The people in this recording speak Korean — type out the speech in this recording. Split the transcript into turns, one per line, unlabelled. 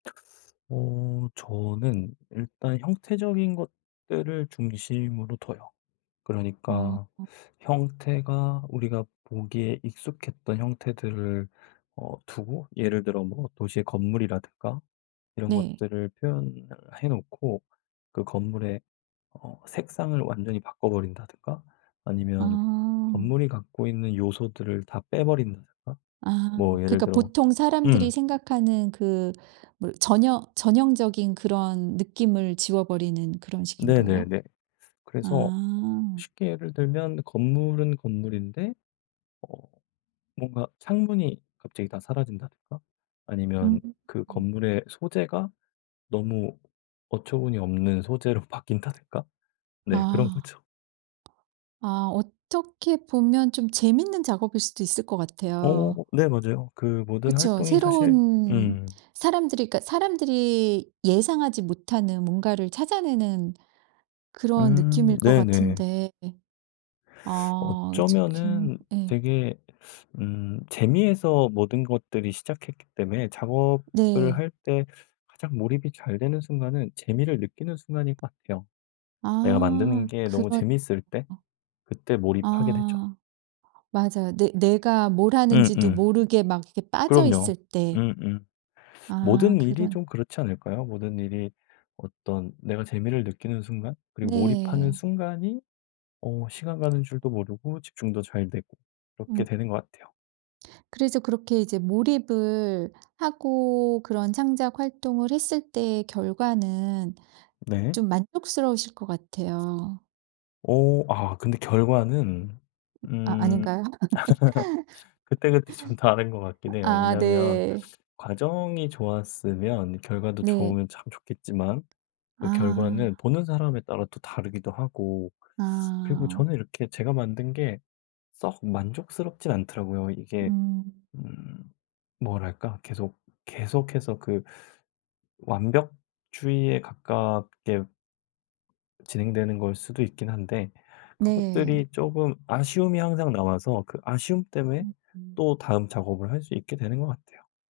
어 저는 일단 형태적인 것들을 중심으로 둬요.
어.
그러니까 형태가 우리가 보기에 익숙했던 형태들을 어 두고 예를 들어 뭐 도시의 건물이라든가 이런
네.
것들을 표현을 해 놓고 그 건물의 어 색상을 완전히 바꿔 버린다든가 아니면
아.
건물이 갖고 있는 요소들을 다 빼버린다든가
아,
뭐 예를
그러니까
들어
보통 사람들이
음.
생각하는 그 뭐 전혀 전형적인 그런 느낌을 지워버리는 그런 식인가요?
네네네. 그래서
아.
쉽게 예를 들면 건물은 건물인데 어 뭔가 창문이 갑자기 다 사라진다든가
음
아니면 그
음.
건물의 소재가 너무 어처구니없는 소재로 바뀐다든가. 네 그런
아.
거죠.
아 어떻게 보면 좀 재밌는 작업일 수도 있을 것
어
같아요.
네 맞아요. 그 모든
그쵸.
활동이 사실
새로운
음.
사람들이 그니까 사람들이 예상하지 못하는 뭔가를 찾아내는 그런
음
느낌일 것
네네.
같은데 아 즉흥
어쩌면은
예.
되게 음 재미에서 모든 것들이 시작했기 때문에 작업을
네.
할 때 가장 몰입이 잘 되는 순간은 재미를 느끼는 순간인 것 같아요. 내가 만드는
아
게 너무
그런
재밌을 때 그때 몰입하게 되죠.
아 맞아요. 내 내가 뭘 하는지도
음음.
모르게 막 이렇게
그럼요.
빠져있을 때
음음
아
모든 일이
그러네.
좀 그렇지 않을까요? 모든 일이 어떤 내가 재미를 느끼는 순간, 그리고 몰입하는
네.
순간이 어 시간 가는 줄도 모르고 집중도 잘 되고 이렇게
음.
되는 것 같아요.
그래서 그렇게 이제 몰입을 하고 그런 창작 활동을 했을 때 결과는
네.
좀 만족스러우실 것 같아요.
어 아 근데 결과는
아
음
아닌가요?
그때그때 좀 다른 것 같긴 해요.
아
왜냐하면
네.
과정이 좋았으면 결과도
네.
좋으면 참 좋겠지만 그 결과는
아.
보는 사람에 따라 또 다르기도 하고 그리고
아.
저는 이렇게 제가 만든 게 썩 만족스럽진 않더라고요. 이게
음.
음 뭐랄까 계속 계속해서 그 완벽주의에 가깝게 진행되는 거일 수도 있긴 한데
네.
그것들이 쪼금 아쉬움이 항상 남아서 그 아쉬움 때문에
음 음.
또 다음 작업을 할 수 있게 되는 것 같아요.